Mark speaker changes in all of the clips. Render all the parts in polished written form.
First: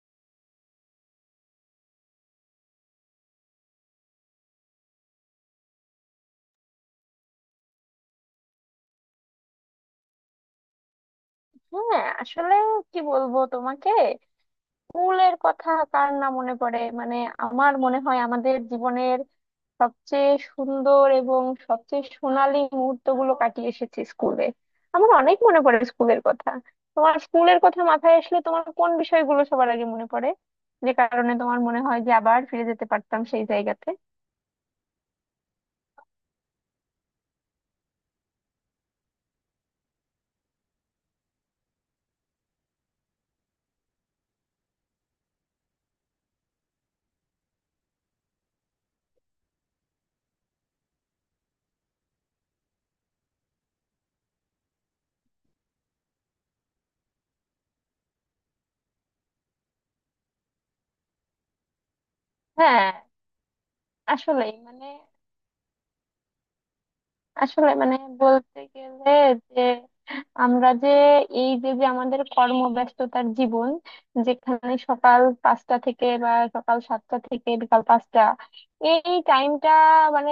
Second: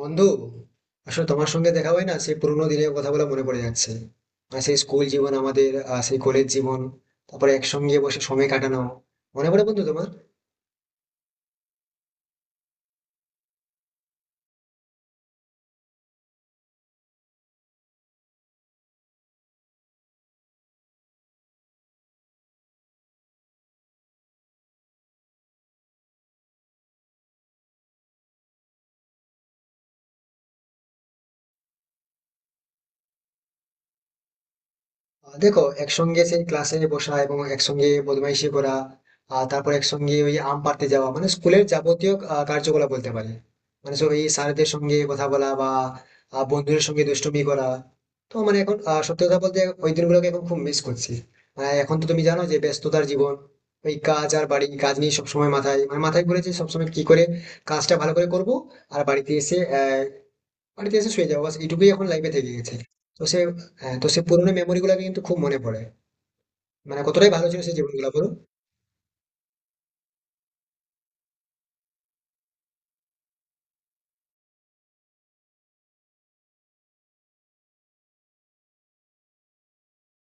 Speaker 1: বন্ধু, আসলে তোমার সঙ্গে দেখা হয় না, সেই পুরোনো দিনের কথাগুলো মনে পড়ে যাচ্ছে। আর সেই স্কুল জীবন, আমাদের সেই কলেজ জীবন, তারপরে একসঙ্গে বসে সময় কাটানো, মনে পড়ে বন্ধু তোমার?
Speaker 2: হ্যাঁ, আসলে কি বলবো তোমাকে। স্কুলের কথা কার না মনে পড়ে? মানে আমার মনে হয় আমাদের জীবনের সবচেয়ে সুন্দর এবং সবচেয়ে সোনালী মুহূর্তগুলো কাটিয়ে এসেছি স্কুলে। আমার অনেক মনে পড়ে স্কুলের কথা। তোমার স্কুলের কথা মাথায় আসলে তোমার কোন বিষয়গুলো সবার আগে মনে পড়ে, যে কারণে তোমার মনে হয় যে আবার ফিরে যেতে পারতাম সেই জায়গাতে?
Speaker 1: দেখো, একসঙ্গে সেই ক্লাসে বসা এবং একসঙ্গে বদমাইশি করা, আর তারপর একসঙ্গে ওই আম পাড়তে যাওয়া, মানে স্কুলের যাবতীয় কার্যকলাপ বলতে পারে। মানে সব এই স্যারদের সঙ্গে কথা বলা বা বন্ধুদের সঙ্গে দুষ্টুমি করা। তো মানে এখন সত্যি কথা বলতে ওই দিনগুলোকে এখন খুব মিস করছি। মানে এখন তো তুমি জানো যে ব্যস্ততার জীবন, ওই কাজ আর বাড়ি কাজ নিয়ে সবসময় মাথায়, মানে মাথায় ঘুরেছে সবসময় কি করে কাজটা ভালো করে করব। আর বাড়িতে এসে বাড়িতে এসে শুয়ে যাও, বাস এইটুকুই এখন লাইফে থেকে গেছে।
Speaker 2: হ্যাঁ,
Speaker 1: তো সে হ্যাঁ, তো সে পুরোনো
Speaker 2: আসলেই
Speaker 1: মেমোরি
Speaker 2: মানে,
Speaker 1: গুলাকে কিন্তু খুব মনে পড়ে। মানে কতটাই ভালো ছিল
Speaker 2: আসলে
Speaker 1: সেই
Speaker 2: মানে
Speaker 1: জীবনগুলো বলো।
Speaker 2: বলতে গেলে যে আমরা যে এই যে যে আমাদের কর্মব্যস্ততার জীবন, যেখানে সকাল পাঁচটা থেকে বা সকাল সাতটা থেকে বিকাল পাঁচটা, এই টাইমটা মানে,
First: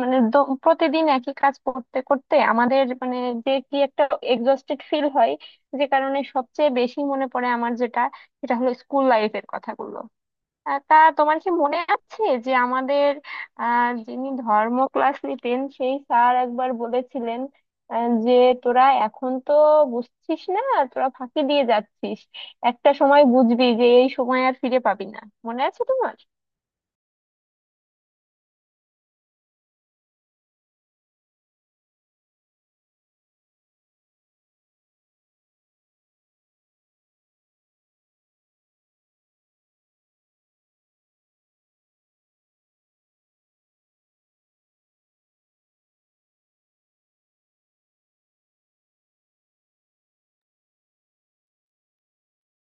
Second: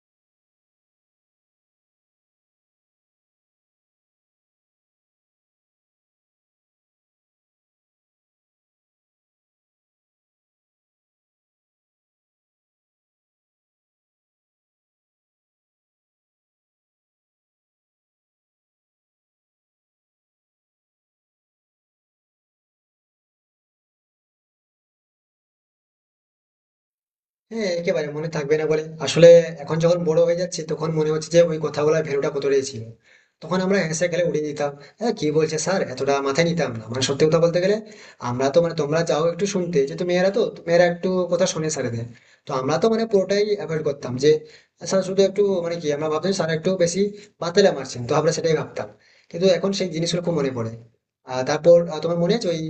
Speaker 2: মানে প্রতিদিন একই কাজ করতে করতে আমাদের মানে যে কি একটা এক্সস্টেড ফিল হয়। যে কারণে সবচেয়ে বেশি মনে পড়ে আমার যেটা, সেটা হলো স্কুল লাইফের কথাগুলো। তা তোমার কি মনে আছে যে আমাদের যিনি ধর্ম ক্লাস নিতেন সেই স্যার একবার বলেছিলেন যে তোরা এখন তো বুঝছিস না, তোরা ফাঁকি দিয়ে যাচ্ছিস, একটা সময় বুঝবি যে এই সময় আর ফিরে পাবি না। মনে আছে তোমার?
Speaker 1: হ্যাঁ, একেবারে মনে থাকবে না বলে? আসলে এখন যখন বড় হয়ে যাচ্ছে তখন মনে হচ্ছে যে ওই কথাগুলোর ভ্যালুটা কতটাই ছিল। তখন আমরা হেসে খেলে উড়িয়ে দিতাম। হ্যাঁ, কি বলছে স্যার এতটা মাথায় নিতাম না, মানে সত্যি কথা বলতে গেলে। আমরা তো মানে তোমরা যাও একটু শুনতে, যেহেতু মেয়েরা তো তো মেয়েরা একটু কথা শুনে স্যারেদের। তো আমরা তো মানে পুরোটাই অ্যাভয়েড করতাম। যে স্যার শুধু একটু মানে কি, আমরা ভাবতাম স্যার একটু বেশি বাতেলা মারছেন, তো আমরা সেটাই ভাবতাম। কিন্তু এখন সেই জিনিসগুলো খুব মনে পড়ে। তারপর তোমার মনে আছে ওই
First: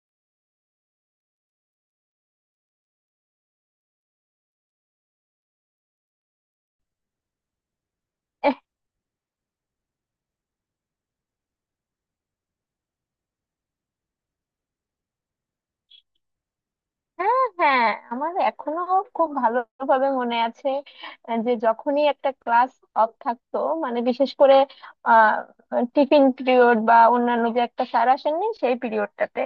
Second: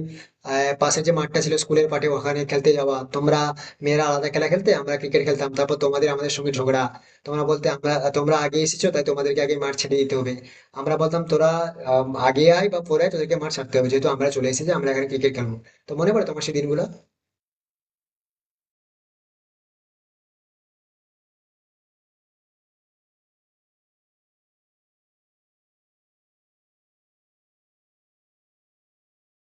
Speaker 1: আহ, পাশে যে মাঠটা ছিল স্কুলের মাঠে, ওখানে খেলতে যাওয়া? তোমরা মেয়েরা আলাদা খেলা খেলতে, আমরা ক্রিকেট খেলতাম, তারপর তোমাদের আমাদের সঙ্গে ঝগড়া। তোমরা বলতে আমরা তোমরা আগে এসেছো, তাই তোমাদেরকে আগে মাঠ ছেড়ে দিতে হবে। আমরা বলতাম তোরা আগে আয় বা পরে আয়, তোদেরকে মাঠ ছাড়তে হবে, যেহেতু আমরা চলে এসেছি আমরা এখানে ক্রিকেট খেলবো। তো মনে পড়ে তোমার সেই দিনগুলো?
Speaker 2: হ্যাঁ, হ্যাঁ, আমার এখনো খুব ভালোভাবে মনে আছে। যে যখনই একটা ক্লাস অফ থাকতো, মানে বিশেষ করে আহ টিফিন পিরিয়ড বা অন্যান্য যে একটা স্যার আসেননি সেই পিরিয়ডটাতে,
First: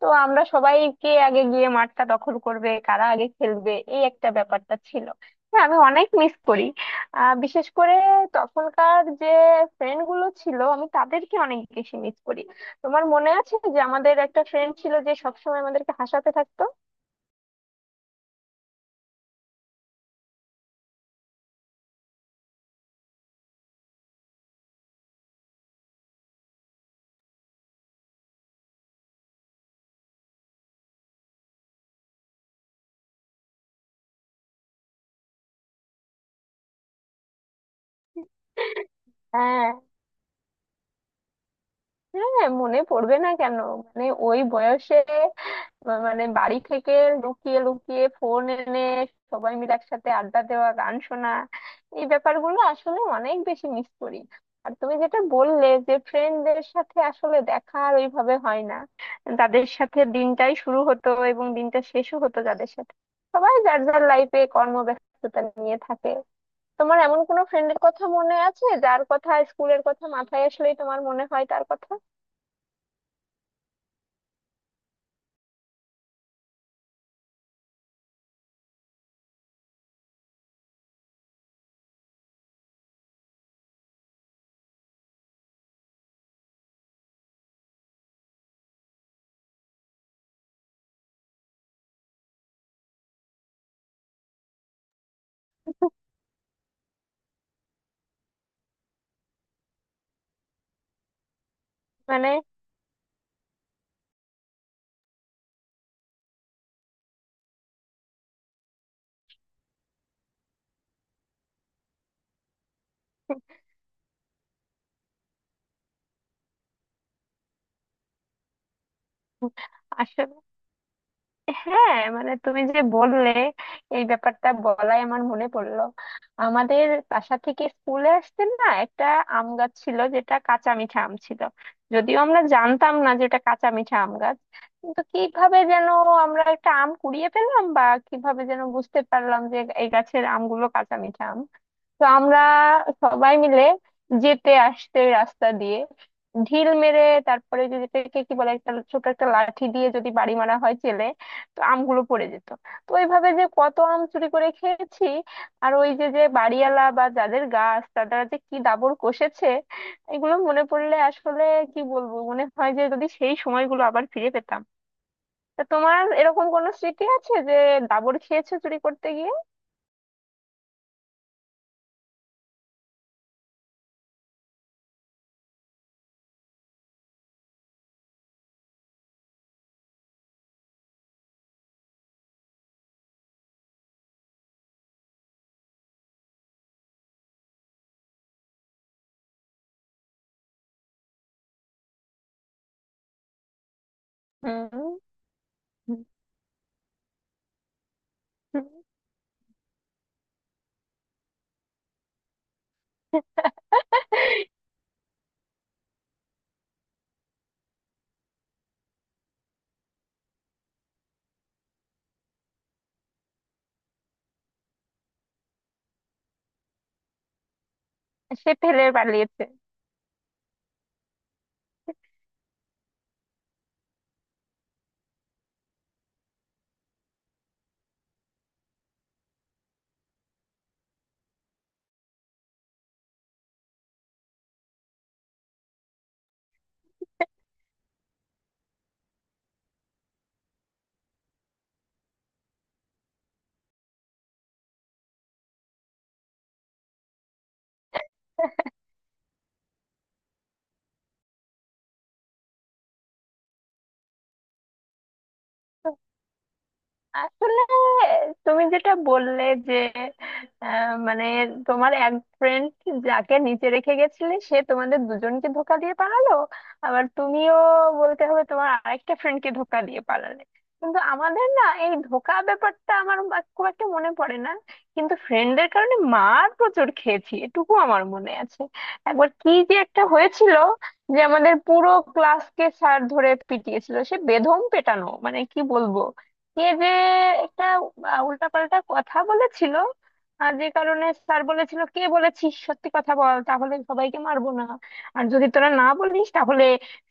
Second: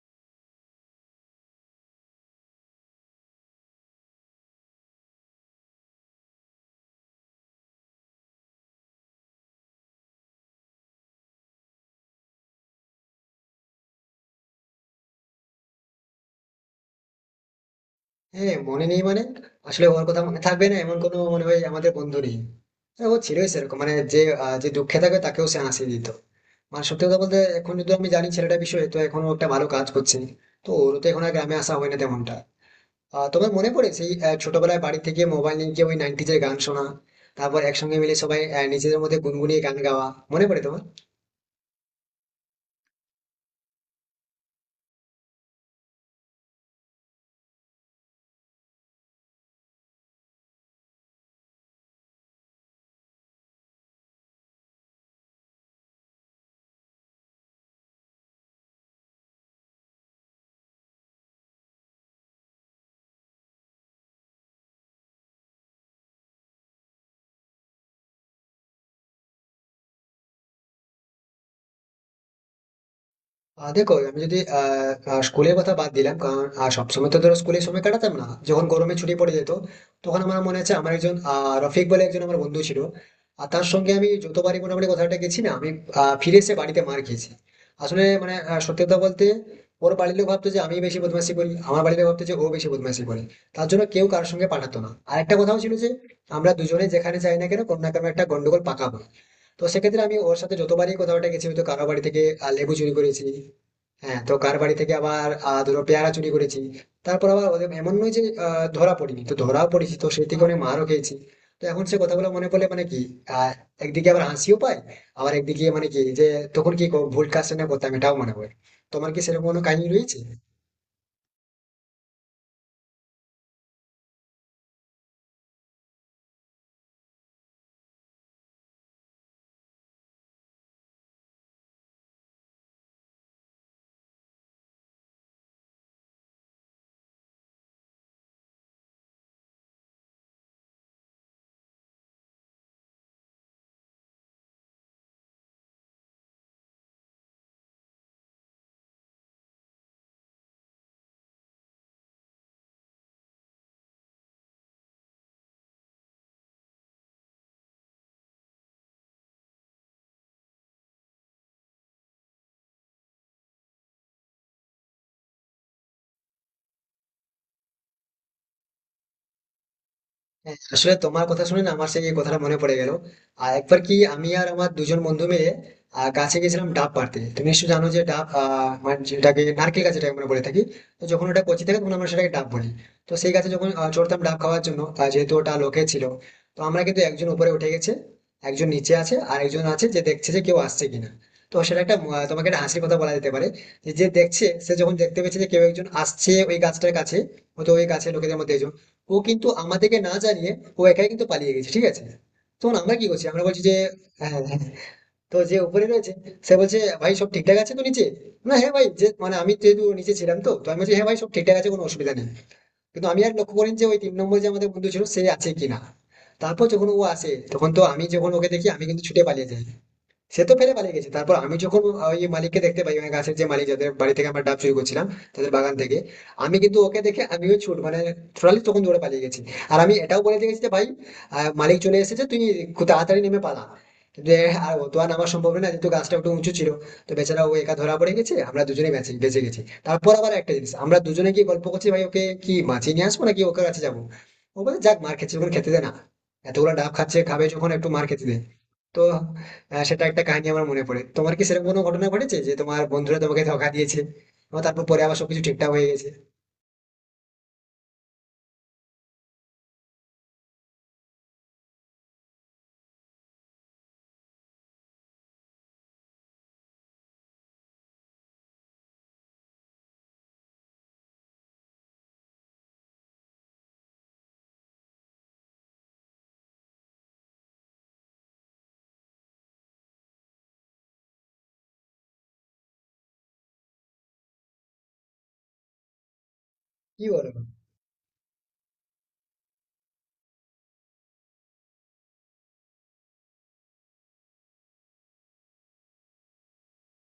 Speaker 2: তো আমরা সবাই কে আগে গিয়ে মাঠটা দখল করবে, কারা আগে খেলবে, এই একটা ব্যাপারটা ছিল। হ্যাঁ, আমি অনেক মিস করি। বিশেষ করে তখনকার যে ফ্রেন্ড গুলো ছিল, আমি তাদেরকে অনেক বেশি মিস করি। তোমার মনে আছে যে আমাদের একটা ফ্রেন্ড ছিল যে সবসময় আমাদেরকে হাসাতে থাকতো?
Speaker 1: হ্যাঁ মনে নেই মানে, আসলে ওর কথা মনে থাকবে না এমন কোনো মনে হয় আমাদের বন্ধু নেই। হ্যাঁ, ও ছিলই সেরকম, মানে যে যে দুঃখে থাকে তাকেও সে হাসি দিত। মানে সত্যি কথা বলতে এখন যদি আমি জানি ছেলেটা বিষয়ে, তো এখনো একটা ভালো কাজ করছে। তো ওর তো এখন আর গ্রামে আসা হয় না তেমনটা। তোমার মনে পড়ে সেই ছোটবেলায় বাড়ি থেকে মোবাইল নিয়ে গিয়ে ওই নাইনটিজের গান শোনা, তারপর একসঙ্গে মিলে সবাই নিজেদের মধ্যে গুনগুনিয়ে
Speaker 2: হ্যাঁ,
Speaker 1: গান গাওয়া? মনে পড়ে তোমার?
Speaker 2: হ্যাঁ মনে পড়বে না কেন? মানে ওই বয়সে মানে বাড়ি থেকে লুকিয়ে লুকিয়ে ফোন এনে সবাই মিলে একসাথে আড্ডা দেওয়া, গান শোনা, এই ব্যাপারগুলো আসলে অনেক বেশি মিস করি। আর তুমি যেটা বললে যে ফ্রেন্ডদের সাথে আসলে দেখা আর ওইভাবে হয় না, তাদের সাথে দিনটাই শুরু হতো এবং দিনটা শেষও হতো, যাদের সাথে সবাই যার যার লাইফে কর্মব্যস্ততা নিয়ে থাকে। তোমার এমন কোনো ফ্রেন্ডের কথা মনে আছে যার কথা, স্কুলের কথা মাথায় আসলেই তোমার মনে হয় তার কথা?
Speaker 1: দেখো, আমি যদি আহ আহ, স্কুলের কথা বাদ দিলাম, কারণ সবসময় তো ধরো স্কুলে সময় কাটাতাম না, যখন গরমে ছুটি পড়ে যেত, তখন আমার মনে আছে আমার একজন রফিক বলে একজন আমার বন্ধু ছিল। আর তার সঙ্গে আমি যতবারই মোটামুটি কথাটা গেছি না, আমি ফিরে এসে বাড়িতে মার খেয়েছি। আসলে মানে সত্যি কথা বলতে, ওর বাড়ির লোক ভাবতো যে আমি বেশি বদমাশি করি, আমার বাড়ির লোক ভাবতো যে ও বেশি বদমাশি করে। তার জন্য কেউ কারোর সঙ্গে পাঠাতো না। আর একটা কথাও ছিল, যে আমরা দুজনে যেখানে যাই না কেন, কোনো না কোনো একটা গন্ডগোল পাকাবো। তো সেক্ষেত্রে আমি ওর সাথে যতবারই কথাবার্তা গেছি, হয়তো কারো বাড়ি থেকে
Speaker 2: মানে
Speaker 1: লেবু চুরি করেছি, হ্যাঁ, তো কার বাড়ি থেকে আবার ধরো পেয়ারা চুরি করেছি। তারপর আবার ওদের এমন নয় যে ধরা পড়িনি, তো ধরাও পড়েছি, তো সেই থেকে অনেক মারও খেয়েছি। তো এখন সে কথাগুলো মনে পড়লে মানে কি, আহ একদিকে আবার হাসিও পায়, আবার একদিকে মানে কি যে তখন কি ভুল কাজটা না করতাম এটাও মনে হয়। তোমার কি সেরকম কোনো কাহিনী রয়েছে?
Speaker 2: আসলে হ্যাঁ, মানে তুমি যে বললে এই ব্যাপারটা বলাই আমার মনে পড়লো। আমাদের বাসা থেকে স্কুলে আসতে না একটা আম গাছ ছিল যেটা কাঁচা মিঠা আম ছিল। যদিও আমরা জানতাম না যে এটা কাঁচা মিঠা আম গাছ, কিন্তু কিভাবে যেন আমরা একটা আম কুড়িয়ে পেলাম, বা কিভাবে যেন বুঝতে পারলাম যে এই গাছের আমগুলো কাঁচা মিঠা আম। তো আমরা সবাই মিলে যেতে আসতে ওই রাস্তা দিয়ে ঢিল মেরে, তারপরে যদি এটাকে কি বলে, একটা ছোট একটা লাঠি দিয়ে যদি বাড়ি মারা হয় চেলে, তো আমগুলো পড়ে যেত। তো ওইভাবে যে কত আম চুরি করে খেয়েছি, আর ওই যে যে বাড়িওয়ালা বা যাদের গাছ তারা যে কি দাবড় কষেছে, এগুলো মনে পড়লে আসলে কি বলবো, মনে হয় যে যদি সেই সময়গুলো আবার ফিরে পেতাম। তা তোমার এরকম কোনো স্মৃতি আছে যে দাবড় খেয়েছো চুরি করতে গিয়ে?
Speaker 1: হ্যাঁ, আসলে তোমার কথা শুনে না আমার সেই কথাটা মনে পড়ে গেল। আর একবার কি আমি আর আমার দুজন বন্ধু মিলে গাছে গেছিলাম ডাব পাড়তে। তুমি নিশ্চয়ই জানো যে ডাব, মানে যেটাকে নারকেল গাছ যেটাকে আমরা বলে থাকি, তো যখন ওটা কচি থাকে তখন আমরা সেটাকে ডাব বলি। তো সেই গাছে যখন চড়তাম ডাব খাওয়ার জন্য, যেহেতু ওটা লোকে ছিল, তো আমরা কিন্তু একজন উপরে উঠে গেছে, একজন নিচে আছে, আর একজন আছে যে দেখছে যে কেউ আসছে কিনা। তো সেটা একটা তোমাকে একটা হাসির কথা বলা যেতে পারে। যে যে দেখছে সে যখন দেখতে পেয়েছে যে কেউ একজন আসছে ওই গাছটার কাছে, হয়তো ওই গাছের লোকেদের মধ্যে
Speaker 2: হুম।
Speaker 1: একজন, ও কিন্তু আমাদেরকে না জানিয়ে ও একাই কিন্তু পালিয়ে গেছে, ঠিক আছে। তখন আমরা কি করছি, আমরা বলছি যে হ্যাঁ হ্যাঁ। হ্যাঁ। তো যে উপরে রয়েছে সে বলছে, ভাই সব ঠিকঠাক আছে তো নিচে? না হ্যাঁ ভাই, যে মানে আমি যেহেতু নিচে ছিলাম, তো তো আমি বলছি হ্যাঁ ভাই, সব ঠিকঠাক আছে, কোনো অসুবিধা নেই। কিন্তু আমি আর লক্ষ্য করিনি যে ওই তিন নম্বর যে আমাদের বন্ধু ছিল সে আছে কিনা। তারপর যখন ও আসে, তখন তো আমি যখন
Speaker 2: সে
Speaker 1: ওকে দেখি,
Speaker 2: ফেলে
Speaker 1: আমি কিন্তু ছুটে
Speaker 2: পালিয়েছে?
Speaker 1: পালিয়ে যাই। সে তো ফেলে পালিয়ে গেছে। তারপর আমি যখন ওই মালিককে দেখতে পাই, ওই গাছের যে মালিক যাদের বাড়ি থেকে আমরা ডাব চুরি করছিলাম তাদের বাগান থেকে, আমি কিন্তু ওকে দেখে আমিও ছুট, মানে টোটালি তখন দৌড়ে পালিয়ে গেছি। আর আমি এটাও বলে দিয়ে গেছি যে ভাই মালিক চলে এসেছে, তুই খুব তাড়াতাড়ি নেমে পালা। যে আর ও তো আর নামা সম্ভব না, যেহেতু গাছটা একটু উঁচু ছিল। তো বেচারা ও একা ধরা পড়ে গেছে, আমরা দুজনেই বেঁচে বেঁচে গেছি। তারপর আবার একটা জিনিস, আমরা দুজনে গিয়ে গল্প করছি, ভাই ওকে কি মাছিয়ে নিয়ে আসবো নাকি ওকে কাছে যাবো। ও বলে যাক, মার খেতে যখন খেতে দে না, এতগুলো ডাব খাচ্ছে খাবে, যখন একটু মার খেতে দে। তো সেটা একটা কাহিনী আমার মনে পড়ে। তোমার কি সেরকম কোনো ঘটনা ঘটেছে যে তোমার বন্ধুরা তোমাকে ধোঁকা দিয়েছে এবং তারপর পরে আবার সবকিছু ঠিকঠাক হয়ে গেছে,
Speaker 2: আসলে তুমি যেটা বললে যে মানে তোমার এক ফ্রেন্ড যাকে নিচে রেখে গেছিলে সে তোমাদের দুজনকে ধোকা দিয়ে পালালো, আবার তুমিও বলতে হবে তোমার আরেকটা ফ্রেন্ডকে ধোকা দিয়ে পালালে। কিন্তু আমাদের না এই ধোকা ব্যাপারটা আমার খুব একটা মনে পড়ে না, কিন্তু ফ্রেন্ডের কারণে মার প্রচুর খেয়েছি এটুকু আমার মনে আছে। একবার কি যে একটা হয়েছিল যে আমাদের পুরো ক্লাসকে স্যার ধরে পিটিয়েছিল, সে বেধম পেটানো মানে কি বলবো। কে যে
Speaker 1: কি বলো?
Speaker 2: একটা উল্টাপাল্টা কথা বলেছিল, আর যে কারণে স্যার বলেছিল কে বলেছিস সত্যি কথা বল, তাহলে সবাইকে মারবো না, আর যদি তোরা না বলিস তাহলে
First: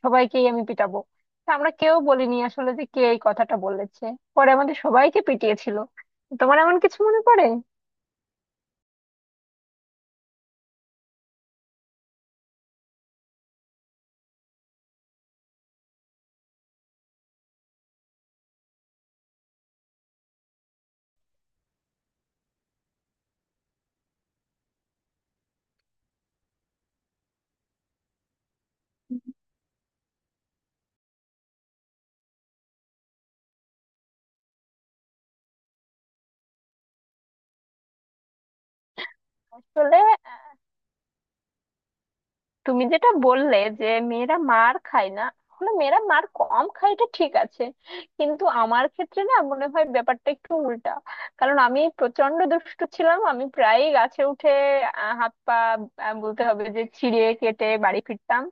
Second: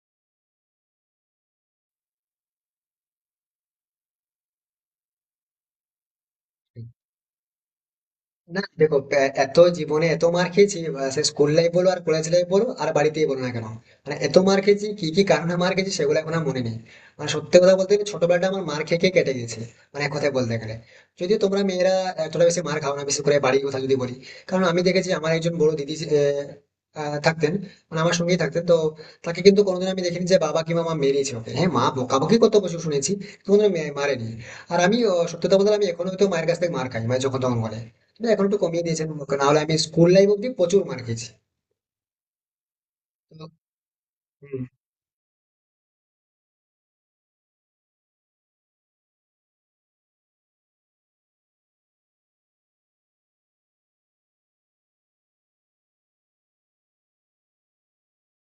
Speaker 2: সবাইকেই আমি পিটাবো। তা আমরা কেউ বলিনি আসলে যে কে এই কথাটা বলেছে, পরে আমাদের সবাইকে পিটিয়েছিল। তোমার এমন কিছু মনে পড়ে?
Speaker 1: না দেখো, এত জীবনে এত মার খেয়েছি সে স্কুল লাইফ বলো আর কলেজ লাইফ বলো আর বাড়িতেই বলো না কেন, মানে এত মার খেয়েছি, কি কি কারণে মার খেয়েছি সেগুলো এখন আর মনে নেই। মানে সত্যি কথা বলতে গেলে ছোটবেলাটা আমার মার খেয়ে খেয়ে কেটে গেছে, মানে এক কথায় বলতে গেলে। যদিও তোমরা মেয়েরা এতটা বেশি মার খাও না, বিশেষ করে বাড়ির কথা যদি বলি। কারণ আমি দেখেছি আমার একজন বড় দিদি আহ, আহ, থাকতেন, মানে আমার সঙ্গেই থাকতেন, তো তাকে কিন্তু কোনোদিন আমি দেখিনি যে বাবা কিংবা মা মেরেছে ওকে। হ্যাঁ মা বকাবকি কত বছর শুনেছি, কিন্তু কোনোদিন মারেনি। আর আমি সত্যি কথা বলতে আমি এখনো হয়তো মায়ের কাছ থেকে মার খাই, মানে যখন তখন বলে। না, এখন একটু কমিয়ে দিয়েছেন, না হলে আমি
Speaker 2: আসলে
Speaker 1: স্কুল লাইফ অব্দি প্রচুর মার খেয়েছি।
Speaker 2: তুমি যেটা
Speaker 1: তো,
Speaker 2: বললে যে মেয়েরা
Speaker 1: হুম।
Speaker 2: মার খায় না, আসলে মেয়েরা মার কম খায় এটা ঠিক আছে, কিন্তু আমার ক্ষেত্রে না মনে হয় ব্যাপারটা একটু উল্টা। কারণ আমি প্রচন্ড দুষ্টু ছিলাম, আমি প্রায়ই গাছে উঠে হাত পা বলতে হবে যে ছিঁড়ে কেটে বাড়ি ফিরতাম।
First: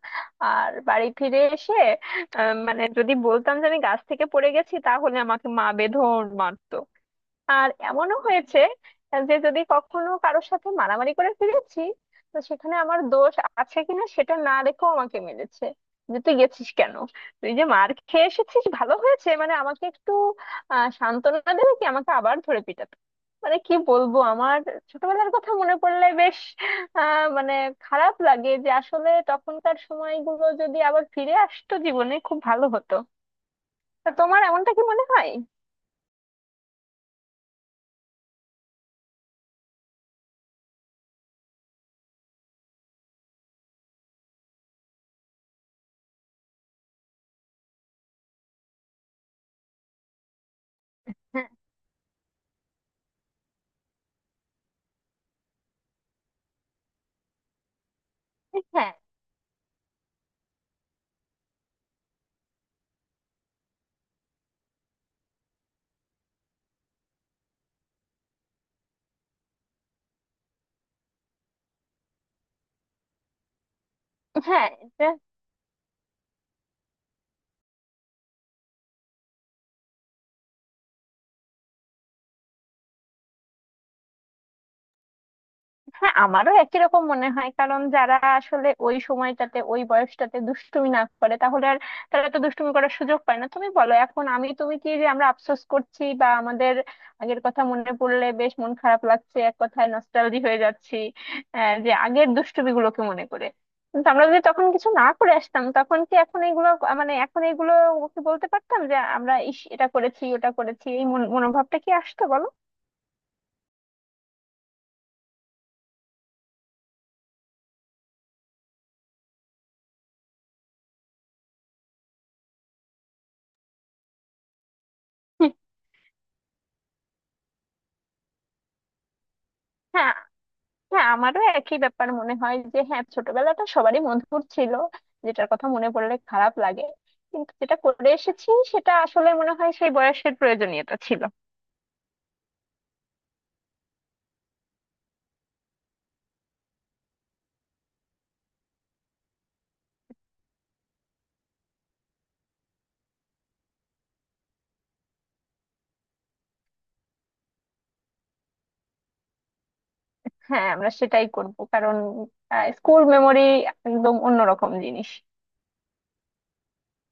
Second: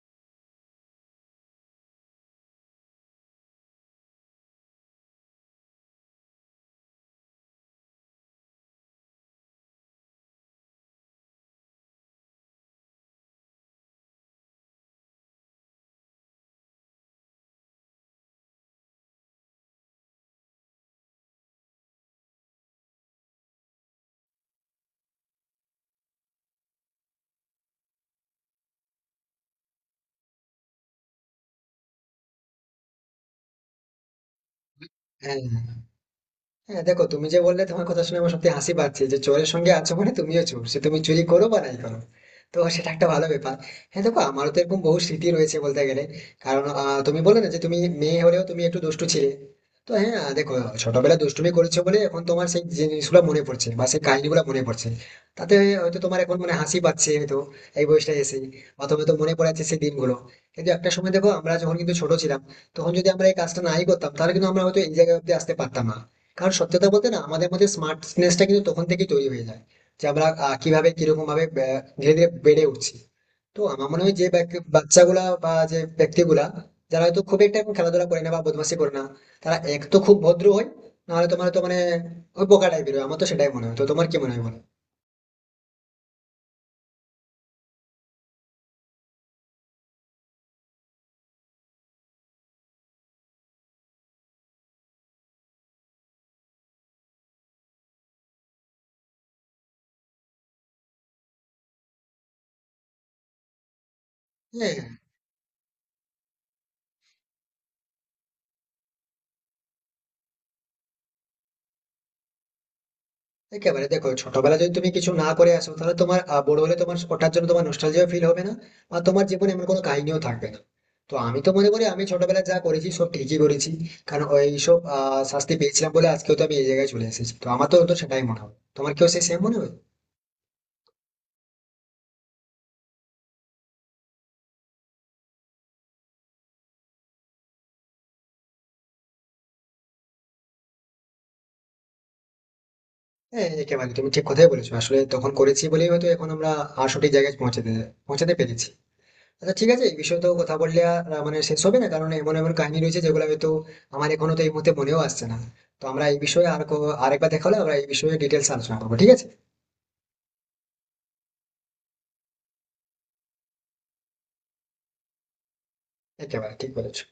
Speaker 2: আর বাড়ি ফিরে এসে মানে যদি বলতাম যে আমি গাছ থেকে পড়ে গেছি তাহলে আমাকে মা বেঁধন মারতো। আর এমনও হয়েছে যে যদি কখনো কারোর সাথে মারামারি করে ফিরেছি, তো সেখানে আমার দোষ আছে কিনা সেটা না দেখেও আমাকে মেরেছে, যে তুই গেছিস কেন, তুই যে মার খেয়ে এসেছিস ভালো হয়েছে, মানে আমাকে একটু সান্ত্বনা দেবে কি, আমাকে আবার ধরে পিটাতো। মানে কি বলবো, আমার ছোটবেলার কথা মনে পড়লে বেশ মানে খারাপ লাগে যে আসলে তখনকার সময়গুলো যদি আবার ফিরে আসতো জীবনে খুব ভালো হতো। তা তোমার এমনটা কি মনে হয়?
Speaker 1: হ্যাঁ। হ্যাঁ দেখো, তুমি যে বললে, তোমার কথা শুনে আমার সত্যি হাসি পাচ্ছে। যে চোরের সঙ্গে আছো মানে তুমিও চোর, সে তুমি চুরি করো বা নাই করো, তো সেটা একটা ভালো ব্যাপার। হ্যাঁ দেখো, আমারও তো এরকম বহু স্মৃতি রয়েছে বলতে গেলে। কারণ তুমি বলে না যে তুমি মেয়ে হলেও তুমি একটু দুষ্টু ছিলে, তো হ্যাঁ দেখো ছোটবেলায় দুষ্টুমি করেছো বলে এখন তোমার সেই জিনিসগুলো মনে পড়ছে বা সেই কাহিনীগুলো মনে পড়ছে। তাতে হয়তো তোমার এখন মনে হাসি পাচ্ছে, হয়তো এই বয়সটা এসে
Speaker 2: হ্যাঁ,
Speaker 1: অথবা তো মনে পড়ে যাচ্ছে সেই দিনগুলো। কিন্তু একটা সময় দেখো, আমরা যখন কিন্তু ছোট ছিলাম, তখন যদি আমরা এই কাজটা নাই করতাম, তাহলে কিন্তু আমরা হয়তো এই জায়গায় অব্দি আসতে পারতাম না। কারণ সত্যি কথা বলতে না, আমাদের মধ্যে স্মার্টনেসটা কিন্তু তখন থেকেই তৈরি হয়ে যায়, যে আমরা কিভাবে কিরকম ভাবে ধীরে ধীরে বেড়ে উঠছি। তো আমার মনে হয় যে
Speaker 2: হ্যাঁ এটা,
Speaker 1: বাচ্চাগুলা বা যে ব্যক্তিগুলা যারা হয়তো খুব একটা এখন খেলাধুলা করে না বা বদমাশি করে না, তারা এক তো খুব ভদ্র হয়, নাহলে তোমার তো মানে ওই বোকা টাইপের হয়। আমার তো সেটাই মনে হয়, তো তোমার কি মনে হয় বলো।
Speaker 2: হ্যাঁ আমারও একই রকম মনে হয়। কারণ যারা আসলে ওই সময়টাতে ওই বয়সটাতে দুষ্টুমি না করে তাহলে আর, তারা তো দুষ্টুমি করার সুযোগ পায় না। তুমি বলো এখন আমি তুমি কি যে আমরা আফসোস করছি, বা আমাদের আগের কথা মনে পড়লে বেশ মন খারাপ লাগছে, এক কথায় নস্টালজি হয়ে যাচ্ছি যে আগের দুষ্টুমি গুলোকে মনে করে। কিন্তু আমরা যদি তখন
Speaker 1: হ্যাঁ
Speaker 2: কিছু না করে আসতাম তখন কি এখন এইগুলো, মানে এখন এইগুলো কি বলতে পারতাম যে আমরা ইস এটা করেছি ওটা করেছি, এই মনোভাবটা কি আসতো বলো?
Speaker 1: একেবারে, দেখো ছোটবেলায় যদি তুমি কিছু না করে আসো তাহলে তোমার বড় হলে তোমার ওটার জন্য তোমার নস্টালজিয়া ফিল হবে না, বা তোমার জীবনে এমন কোনো কাহিনীও থাকবে না। তো আমি তো মনে করি আমি ছোটবেলায় যা করেছি সব ঠিকই করেছি, কারণ ওই সব শাস্তি পেয়েছিলাম বলে আজকেও তো আমি এই জায়গায় চলে এসেছি, তো আমার তো তো সেটাই মনে হয়, তোমার কেউ সেই সেম মনে হয়?
Speaker 2: হ্যাঁ, হ্যাঁ আমারও একই ব্যাপার মনে হয় যে হ্যাঁ ছোটবেলাটা সবারই মধুর ছিল, যেটার কথা মনে পড়লে খারাপ লাগে। কিন্তু যেটা করে এসেছি সেটা আসলে মনে হয় সেই বয়সের প্রয়োজনীয়তা ছিল।
Speaker 1: হ্যাঁ একেবারে তুমি ঠিক কথাই বলেছো, আসলে তখন করেছি বলেই হয়তো এখন আমরা সঠিক জায়গায় পৌঁছাতে পৌঁছাতে পেরেছি। আচ্ছা ঠিক আছে, এই বিষয়ে তো কথা বললে মানে শেষ হবে না, কারণ এমন এমন কাহিনী রয়েছে যেগুলো হয়তো আমার এখনো তো এই মুহূর্তে মনেও আসছে না। তো আমরা এই বিষয়ে আর আরেকবার দেখা হলে আমরা এই বিষয়ে ডিটেলস আলোচনা করবো, ঠিক আছে?
Speaker 2: হ্যাঁ আমরা সেটাই করব, কারণ স্কুল মেমোরি একদম অন্যরকম জিনিস।
Speaker 1: একেবারে ঠিক বলেছো।